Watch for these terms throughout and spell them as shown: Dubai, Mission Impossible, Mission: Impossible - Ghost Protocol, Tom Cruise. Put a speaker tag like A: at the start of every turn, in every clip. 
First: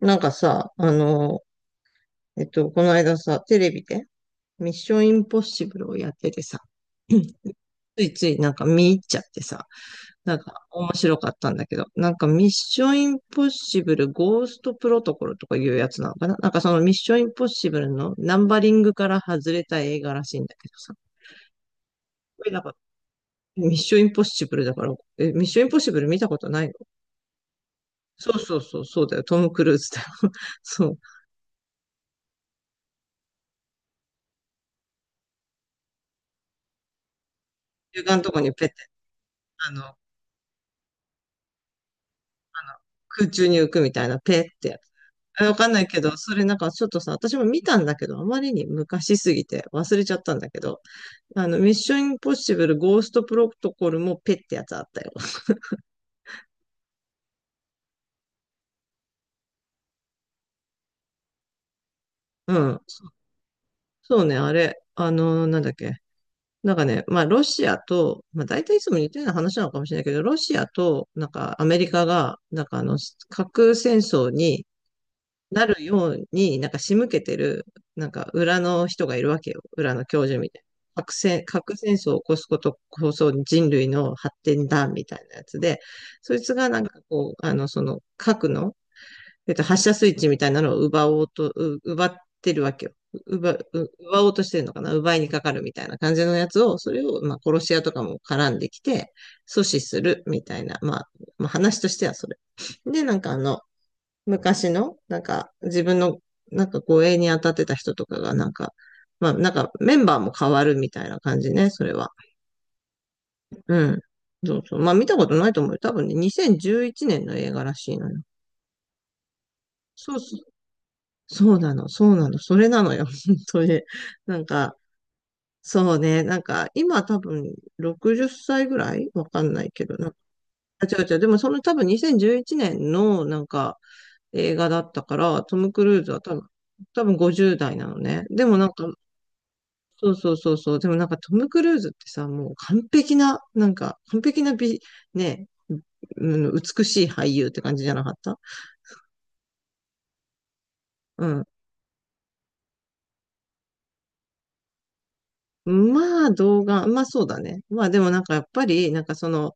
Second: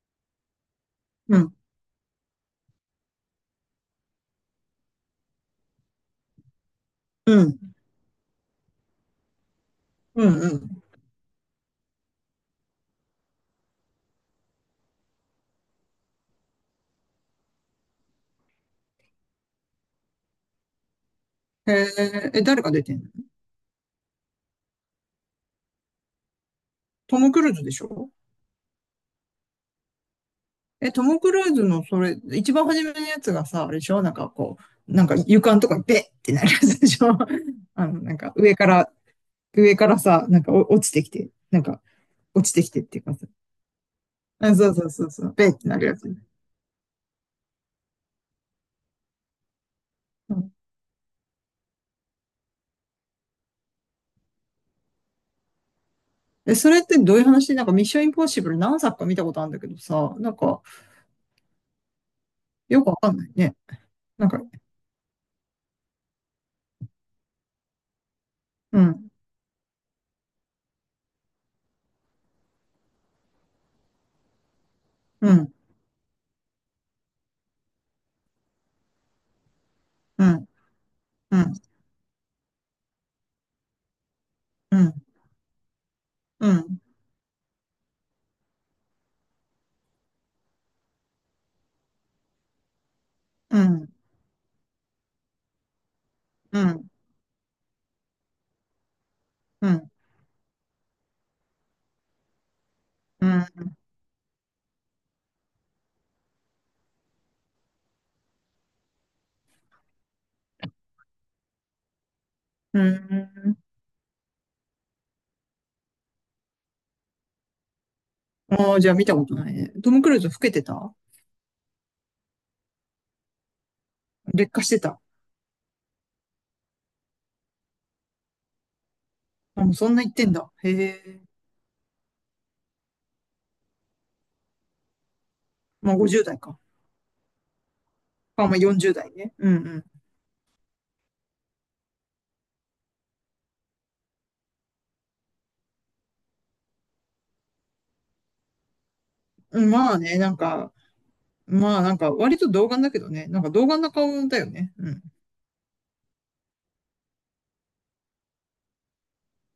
A: なんかさ、
B: うん、
A: この間さ、テレビで、ミッションインポッシブルをやっててさ、うん。
B: うん、
A: ついついなんか見入っちゃってさ、
B: う
A: なん
B: ん、う
A: か
B: ん。
A: 面白かったんだけど、なんかミッションインポッシブルゴーストプロトコルとかいうやつなのかな。なんかそのミッションインポッシブルのナンバリングから外れた映画らしいんだけどさ、
B: へえ、え、
A: これなん
B: 誰が
A: か
B: 出てんの？
A: ミッションインポッシブルだから、え、ミッションインポッシブル見たことないの？
B: トム・クルーズでしょ？
A: そうそうそう、そうだよ、トム・クルーズだよ。そ
B: え、
A: う。
B: トム・クルーズのそれ、一番初めのやつがさ、あれでしょ？なんかこう、なんか床のとこにベッってなるやつでしょ？ あの、
A: 中
B: な
A: 間
B: ん
A: のと
B: か
A: こに
B: 上
A: ペ
B: か
A: ッて、
B: ら、
A: あの、
B: さ、なんか落ちてきて、なんか落ちてき
A: あの、
B: てっていうかさ。
A: 空中に浮くみたいな、ペっ
B: あ、
A: て
B: そう
A: やつ。
B: そうそうそう、
A: え
B: ベッ
A: わ
B: っ
A: か
B: て
A: ん
B: な
A: ない
B: るや
A: け
B: つ。
A: ど、
B: う
A: それなんかちょっとさ、私も見たんだけど、あまりに昔すぎて忘れちゃったん
B: ん。
A: だけど、ミッションインポッシブルゴーストプロトコルもペってやつあったよ。
B: え、それってどういう話？なんかミッションインポッシブル何作か見たことあるんだけどさ、なんか
A: うん。
B: よくわかんないね。
A: そう
B: なん
A: ね、
B: か、
A: あれ、なんだっけ。なんかね、まあ、ロシアと、まあ、大体い
B: う
A: つも
B: ん、
A: 似たような話なのかもしれないけど、ロシアと、なんか、アメリカが、なんか、核戦争に、
B: うん、
A: なるように、なんか仕向けてる、なんか裏の人がいるわけよ。裏の教
B: う
A: 授
B: ん、
A: みたいな。
B: うん、
A: 核戦争を起こすことこそ人類の発展
B: う
A: だ、
B: ん、
A: みたいなやつで、そい
B: う
A: つがな
B: ん、
A: んかこう、その核の、発射スイッチみたいなのを奪おうと、奪ってるわけよ。
B: うん、
A: 奪おうとしてるのかな。奪いにかかるみたいな感じのや
B: う
A: つを、
B: ん。
A: それを、まあ、殺し屋とかも絡んできて、阻
B: う
A: 止
B: ん、
A: するみたいな、まあ、まあ、話としてはそれ。で、なん
B: う
A: か
B: ん、
A: 昔の、なんか、自分の、なんか護衛に当たってた人とかが、なんか、まあ、なんか、メンバーも変わるみたいな感じね、それは。
B: うん。
A: うん。そうそう。まあ、見たことないと思うよ。多分ね、2011年の映画らしいのよ。
B: ああ、じゃあ見たことないね。トム・ク
A: そ
B: ル
A: う
B: ーズ老
A: そう。
B: けてた？
A: そうなの、そうなの、それなのよ、本当に。なん
B: 劣化し
A: か、
B: てた。
A: そうね、なんか、今多分60歳ぐらいわかん
B: あ、
A: ない
B: もう
A: け
B: そん
A: ど、
B: な
A: なん
B: 言っ
A: か、
B: てんだ。へ
A: あ、違う違う、
B: え。
A: でもその多分2011年の、なんか、映画だったから、トム・ク
B: まあ
A: ルーズは
B: 50
A: 多
B: 代
A: 分、
B: か。
A: 50代なのね。で
B: あ、ま
A: も
B: あ
A: なんか、
B: 40代ね。うん、うん。
A: そうそうそうそう。でもなんかトム・クルーズってさ、もう完璧な、なんか、完璧な美、ね、うん、美しい俳優って感じじゃなかった？
B: うん、まあね、なんか、
A: うん。
B: まあなんか割と童顔だけどね。なんか童顔な顔だよね。うん。
A: まあ動画、まあそうだね。まあでもなんかやっぱり、なんかその、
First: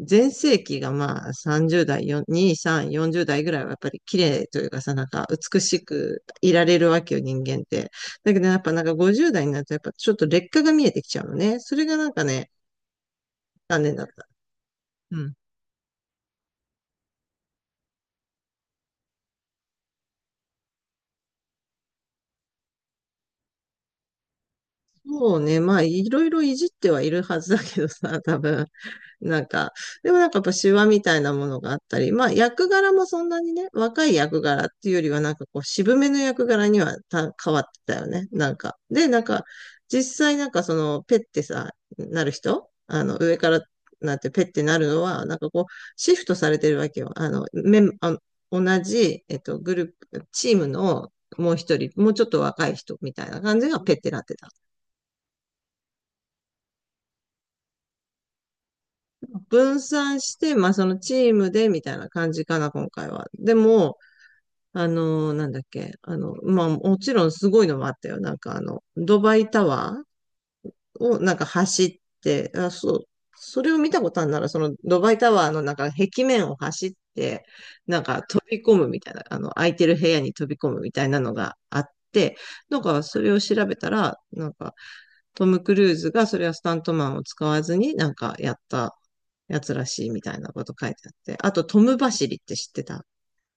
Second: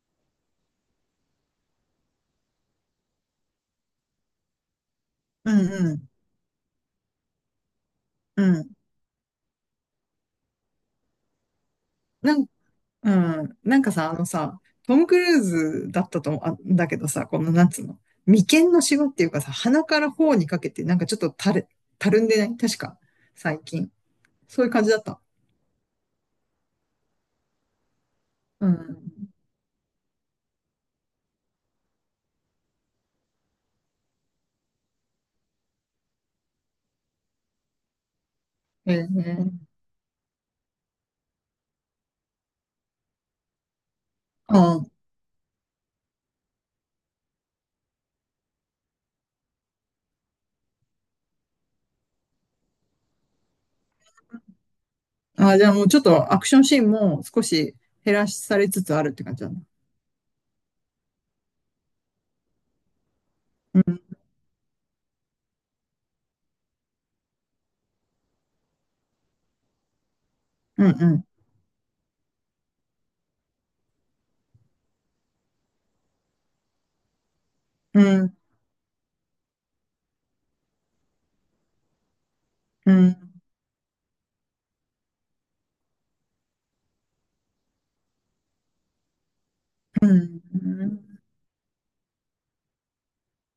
A: 全盛期がまあ30代、2、3、40代ぐらいはやっぱり綺麗というかさ、なんか
B: う
A: 美し
B: ん、
A: くいられるわけよ、人間って。だけ
B: う
A: どや
B: ん、う
A: っ
B: ん。
A: ぱなんか50代になるとやっぱちょっと劣化が見えてきちゃうのね。それがなんか
B: なん、
A: ね、
B: うん。な
A: 残
B: んか
A: 念だっ
B: さ、あの
A: た。
B: さ、トム・ク
A: うん。
B: ルーズだったと思う。あ、だけどさ、このなんつうの。眉間のシワっていうかさ、鼻から頬にかけて、なんかちょっとたるんでない？確か、最近。そういう感じだった。
A: もうね、まあいろいろいじってはいるはずだけどさ、多分。
B: うん。
A: なんか、でもなんかやっぱ手話みたいなものがあったり、まあ役柄もそんなにね、若い役柄っていうよりはなんかこう渋めの役柄には変わってたよね、なんか。
B: へ
A: で、なんか、
B: え。
A: 実際なんかそのペッてさ、なる人、上からなんてペッてなる
B: あ
A: のは、なんかこう、シフトされてるわけよ。あの、メン、あの同じ、グループ、チームのもう一人、もうちょっと若い人みたいな感じがペッてなってた。
B: あ、じゃあもうちょっとアクションシーンも少し減らされつつあるって感じなんだ。
A: 分散して、まあそのチームでみたいな感じかな、今回は。で
B: う
A: も、
B: ん、
A: なんだっけ、まあもちろんすごいのもあったよ。なんかドバイタワー
B: うん、う
A: を
B: ん、
A: なんか走って、あ、そう、それを見たことあるなら、そのドバイタワーのなんか壁面を走って、な
B: う
A: んか
B: ん、
A: 飛び込むみたいな、空いてる部屋に飛び込むみたいなのがあって、なん
B: う
A: かそ
B: ん。
A: れを調べたら、なんかトム・クルーズがそれはスタントマンを使わずになんかやったやつらし
B: う
A: いみたいなこと書いてあっ
B: ん、
A: て、あとトム走りって知ってた？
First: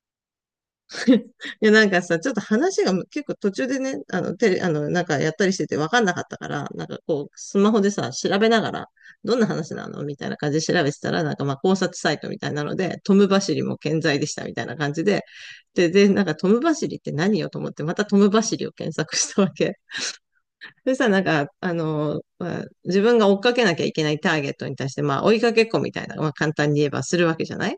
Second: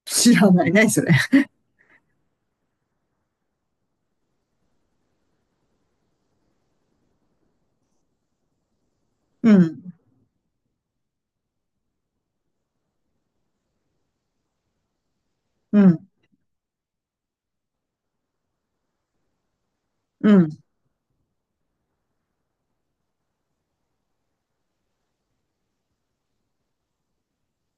B: 知らない。何それ。
A: いや、なんかさ、ちょっと話が結構途中でね、あの、テレ、あの、なんかやったりしてて分かんなかったから、なんかこう、スマホでさ、調べながら、どんな
B: う
A: 話な
B: ん、
A: のみたいな感じで調べてたら、なんかまあ考察サイトみたいなので、トム・バシリも健在でしたみたいな感じで、
B: う
A: で、
B: ん、
A: なんかトム・バシリって何よと思って、またトム・バシリを検索したわけ。
B: うん、
A: でさ、なんか、まあ自分が追っかけなきゃいけないターゲットに対して、まあ追いかけっこみたいな、まあ簡単に言えばするわけじゃない？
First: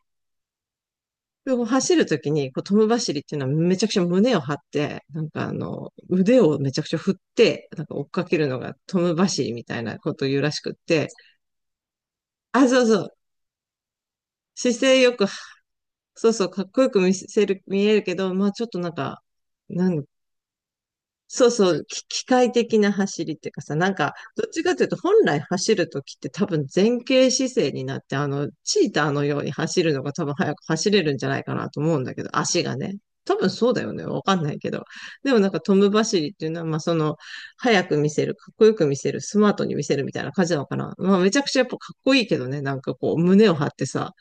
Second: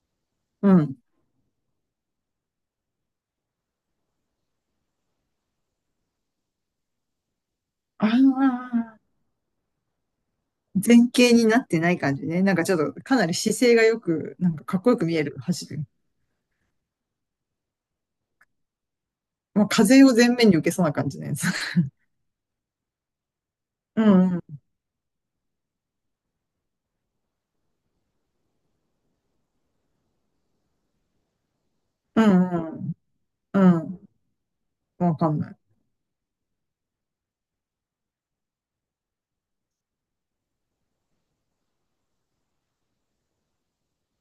B: うん。
A: でも走るときに、こう、トム走りっていうのはめちゃくちゃ胸を張って、なんか腕をめちゃくちゃ振って、なんか追
B: あ
A: っかけるのがト
B: あ、
A: ム走りみたいなことを言うらしくって、
B: 前傾になってない感じね。なんか
A: あ、
B: ちょ
A: そう
B: っ
A: そ
B: と
A: う、
B: かなり姿勢がよく、なんか
A: 姿
B: かっこよ
A: 勢
B: く
A: よ
B: 見え
A: く、
B: る走る。
A: そうそう、かっこよく見せる、見えるけど、まあちょっとなんか、
B: まあ、
A: な
B: 風
A: ん
B: を前面に受けそうな感じのや
A: そ
B: つ。
A: うそう、機械的な走りっていうかさ、なん
B: う
A: か、
B: ん、うん、
A: どっちかというと、本来走るときって多分前傾姿勢になって、チーターのように走るのが多分早く走れるんじゃないかなと思うんだ
B: う
A: けど、足が
B: ん、
A: ね。多分
B: う
A: そう
B: ん、う
A: だよ
B: ん。
A: ね。わかんないけど。
B: わか
A: でも
B: ん
A: なん
B: ない。
A: かトム走りっていうのは、まあその、早く見せる、かっこよく見せる、スマートに見せるみたいな感じなのかな。まあめちゃくちゃやっぱかっこいいけどね。なんかこう、胸を張ってさ。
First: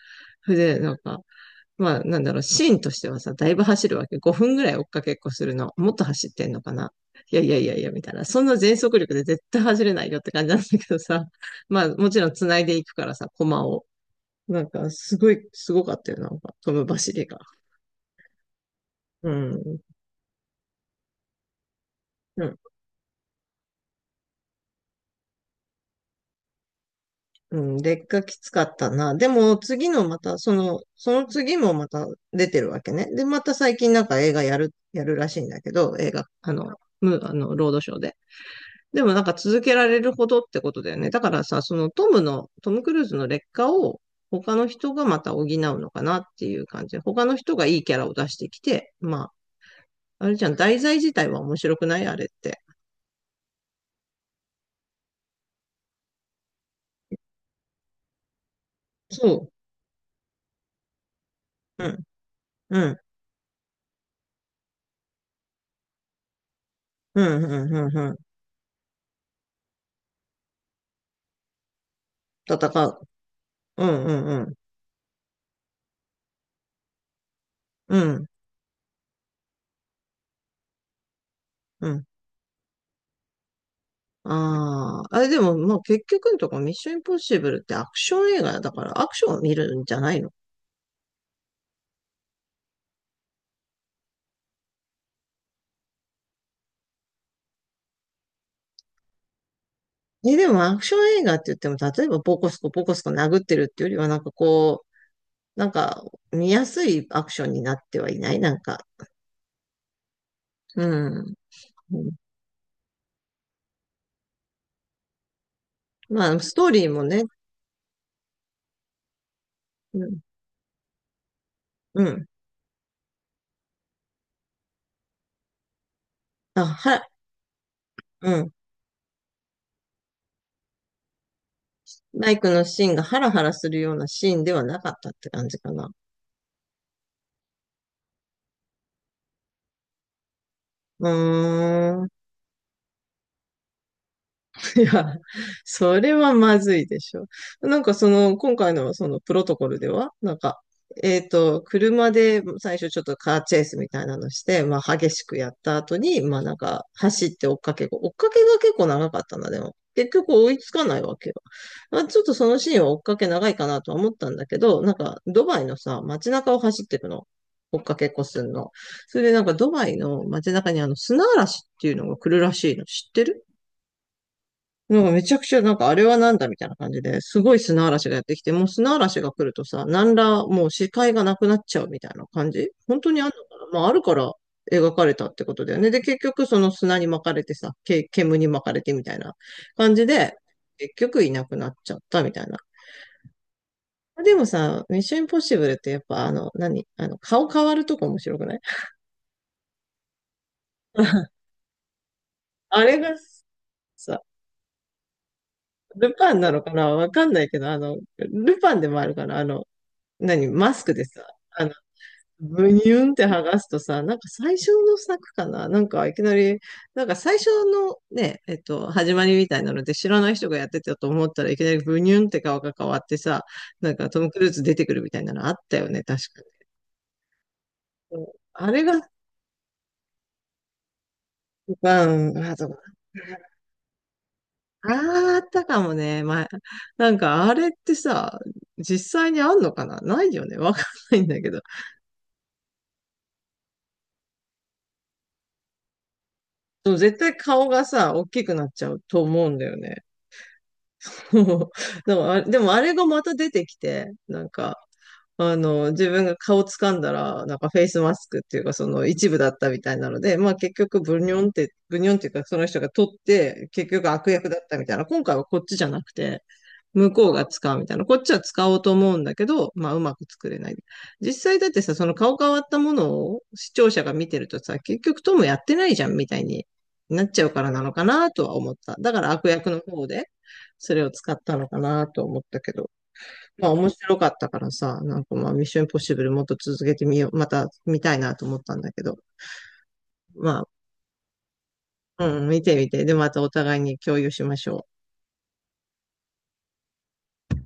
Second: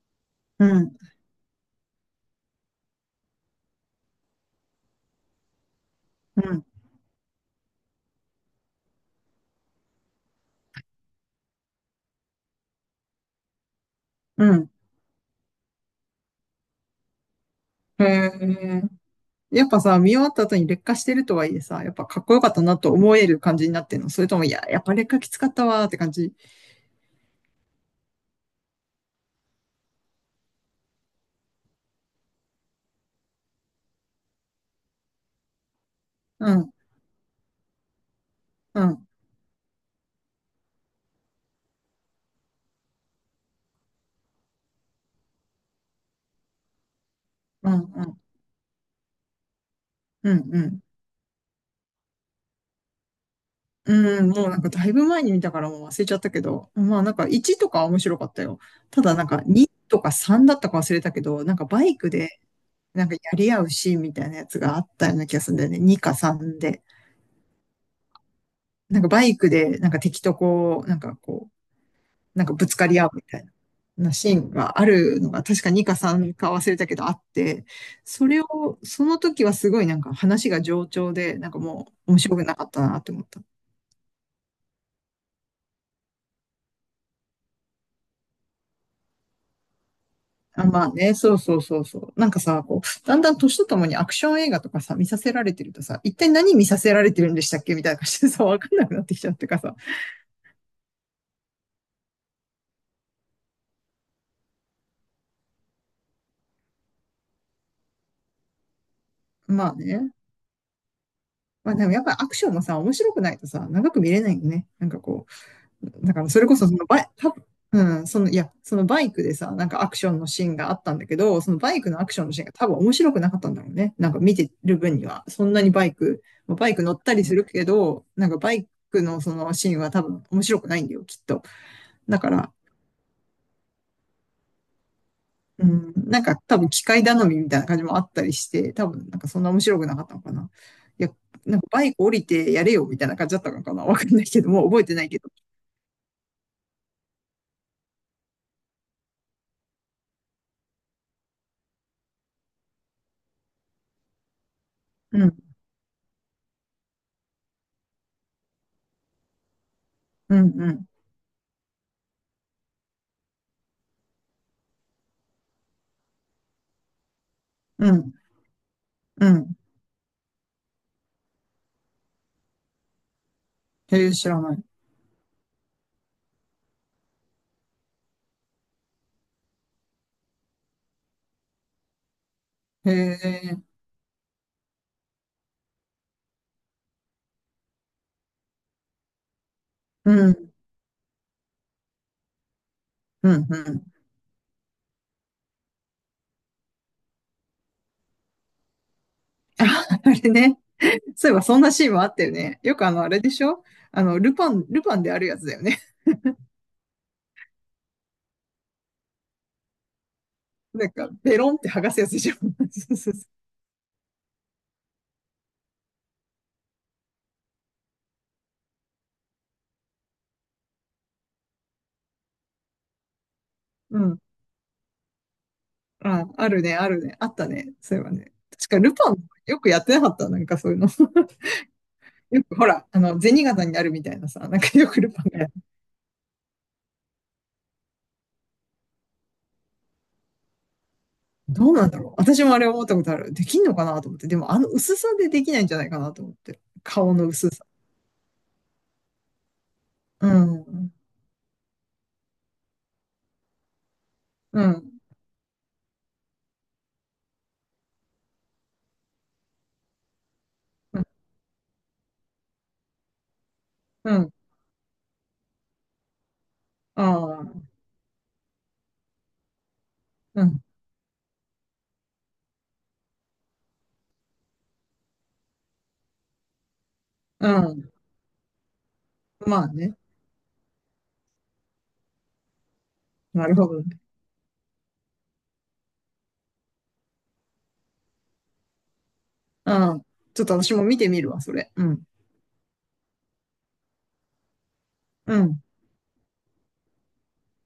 A: それ
B: う
A: で、なん
B: ん、
A: か、まあ、なんだろう、シーンとしてはさ、だいぶ走るわけ。5分ぐらい追っかけっこするの。もっと走っ
B: う
A: てんの
B: ん、
A: かな。いやいやいやいや、みたいな。そんな全速力で絶対走れないよって感じなんだけどさ。まあ、もちろん繋いでいくからさ、駒を。
B: う
A: なん
B: ん。
A: か、すごい、すごかったよ、なんか、その走りが。
B: へえ。
A: う
B: やっ
A: ん。
B: ぱさ、見終わった後に劣化してるとはいえさ、やっぱかっこよ
A: う
B: かっ
A: ん。
B: たなと思える感じになってるの？それとも、いや、やっぱ劣化きつかったわーって感じ？
A: うん。劣化きつかったな。でも、次のまた、その、その次もまた出てるわけね。で、また最近なんか映画やる、らしいんだけど、映画、
B: う
A: あ
B: ん、
A: の、む、あの、ロードショーで。
B: う
A: で
B: ん、
A: もなんか続けられるほどってことだよね。だからさ、トム・クルーズの劣化を他の人がまた補うのかなっていう感じで。他の人が
B: うん、
A: いいキャ
B: う
A: ラを
B: ん、
A: 出してきて、まあ、あ
B: う
A: れ
B: ん、
A: じゃん、
B: う
A: 題
B: ん。
A: 材自体は面白くないあれって。
B: うん、もうなんかだいぶ前に見たからもう忘れちゃったけど、まあなんか1とかは面白かったよ。ただな
A: そ
B: んか2とか3だったか忘れたけど、なんか
A: う。
B: バ
A: う
B: イ
A: ん、
B: クで
A: うん、
B: なんかやり合うシーンみたいなやつがあったような気がするんだよね。2か3で。
A: うん、うん、うん、うん。
B: なんかバイクでなんか敵とこう、なんかこう、なんかぶつ
A: 戦
B: かり
A: う。
B: 合うみたいな。
A: うん、うん、
B: シ
A: う
B: ーン
A: ん、
B: があるのが、確か2か3か忘れたけどあって、
A: うん、
B: それを、その時はすごいなんか話が冗長で、なんかも
A: うん。
B: う面白くなかったなって思った。
A: ああ、あれでも、まあ結局のところミッションインポッシブルってアクション映画だからアクションを見るんじゃないの？
B: あ、まあね、そうそうそうそう。なんかさ、こう、だんだん年とともにアクション映画とかさ、見させられてるとさ、一体何見させられてるんでしたっけみたいな感じでさ、わかんなくなってきちゃうってかさ。
A: え、でもアクション映画って言っても、例えばボコスコボコスコ殴ってるっていうよりは、なんかこなんか、見やすいアクションになってはいない、なんか。
B: まあね。
A: うん。
B: まあでも
A: う
B: やっ
A: ん。
B: ぱりアクションもさ、面白くないとさ、長く見れないよね。なんかこう。だから
A: まあ、
B: それ
A: ス
B: こそ
A: トー
B: その
A: リー
B: バ
A: も
B: イ、
A: ね、
B: たうん、その、いや、そのバイクでさ、なんかアク
A: う
B: ション
A: ん。
B: のシーンがあったんだけど、そのバイクの
A: う
B: アクショ
A: ん。
B: ンのシーンが多分面白くなかったんだろうね。なんか見てる分には、そんなにバイク、まあ
A: あ、
B: バイク乗っ
A: は、
B: たりするけど、なん
A: う
B: か
A: ん。
B: バイクのそのシーンは多分面白くないんだよ、きっと。だ
A: バ
B: か
A: イク
B: ら、
A: のシーンがハラハラするようなシーンではなかったって感じ
B: う
A: かな。
B: ん、なんか多分機械頼みみたいな感じもあったりして、多分なんかそんな面白くなかったのかな。い
A: う
B: や、なんかバイ
A: ー
B: ク降
A: ん。
B: りてやれよみたいな感じだったのかな。わかんないけど、もう
A: い
B: 覚えてない
A: や、
B: けど。
A: それはまずいでしょ。その、今回のそのプロトコルでは、車で最初ちょっとカーチェイスみたいなのして、まあ激し
B: う
A: く
B: ん、
A: やった後に、まあ走って追っかけが結構長かったな、でも。結局
B: う
A: 追
B: ん、
A: い
B: う
A: つか
B: ん、
A: ないわけよ。まあちょっとそのシーンは追っかけ長いかなとは思ったんだけど、なんかドバイのさ、街中を走ってるの。追っ
B: う
A: かけっ
B: ん、
A: こすんの。それ
B: う
A: でなんか
B: ん。
A: ドバイの街中にあの砂嵐っていうのが来るらしいの。知ってる？
B: へえ、知らない。
A: なんかめちゃくちゃ、なんかあれはなんだみたいな感じで、すごい砂嵐がやってきて、もう砂嵐が来るとさ、何らもう視界がなくなっちゃうみたいな感じ、
B: へ
A: 本当にあるの
B: え、
A: かな。まああるから描かれたってことだよね。で、結局その砂に巻かれてさ、煙に巻かれてみたいな感じ
B: う
A: で、
B: ん、
A: 結局いなくなっちゃったみたいな。
B: うん、うん。
A: でもさ、ミッションインポッシブルってやっぱあの、何あの、顔変わるとこ面白くない？
B: あ、あれね。そういえ ばそんなシーンもあったよね。よ
A: あ
B: くあ
A: れ
B: の、あ
A: が
B: れでしょ？あの、
A: さ、
B: ルパンであるやつだよね。
A: ルパンなのかなわかんないけど、あの、ルパンでもあるかなあの、何、マス
B: なん
A: クで
B: か、
A: さ、
B: ベロンっ
A: あ
B: て
A: の、
B: 剥がすやつでしょ？
A: ブ ニ
B: そう
A: ュ
B: そ
A: ン
B: う
A: っ
B: そ
A: て剥がすとさ、なんか最初の作かななんかいきなり、なんか最初のね、始まりみたいなので知らない人がやってたと思ったらいきなりブニュンって顔が変わってさ、なん
B: う。
A: か
B: うん。
A: トム・クルーズ出てくるみたいなのあったよね、
B: あ、
A: 確かに。
B: あるね、あるね。あったね。そういえば
A: そ
B: ね。
A: う
B: 確
A: あ
B: か
A: れが、
B: ルパンよくやってなかった？なんかそういうの。
A: う ん、
B: よ
A: あ、
B: くほ
A: そう
B: ら、
A: か。
B: あの、銭形になるみたいなさ、なんかよ
A: あ
B: くルパン
A: あ
B: が
A: っ
B: やる。
A: たかもね。まあ、なんかあれってさ、実際にあんのかな。ないよね。わかんないんだけど。
B: どうなんだろう。私もあれ思ったことある。できんのかなと思って。でもあの薄さでできないんじゃないかなと思って。
A: でも
B: 顔
A: 絶
B: の
A: 対
B: 薄さ。
A: 顔がさ、大きくなっちゃうと思うんだよね。
B: うん。
A: そう。 でもあれ、でもあれがまた出てきて、なん
B: う
A: か、
B: ん。
A: あの、自分が顔掴んだら、なんかフェイスマスクっていうか、その一部だったみたいなので、まあ結
B: う
A: 局
B: ん。
A: ブニョンって、ブニョンっていうか、その人が取って、結局
B: う
A: 悪
B: ん、
A: 役だったみたいな。今回はこっちじゃなくて、
B: あ
A: 向こうが
B: あ、
A: 使うみたいな。こっちは使おうと思うんだけど、まあうまく
B: う
A: 作れ
B: ん、
A: ない。実際だってさ、その顔変わったものを視聴者が見てるとさ、結局トムやってないじゃんみたいになっちゃ
B: う
A: うからな
B: ん。
A: のかなとは思った。だから悪
B: まあ
A: 役の
B: ね。
A: 方で、それを使ったのかなと思ったけど。
B: なるほ
A: まあ
B: ど
A: 面
B: ね。
A: 白かったからさ、なんかまあミッションインポッシブルもっと続けてみよう、また見たいなと思ったんだけど、
B: うん。ちょっと
A: ま
B: 私も見てみるわ、それ。うん、
A: あ、うん、見てみて、でまたお互いに共有しましょう。
B: うん。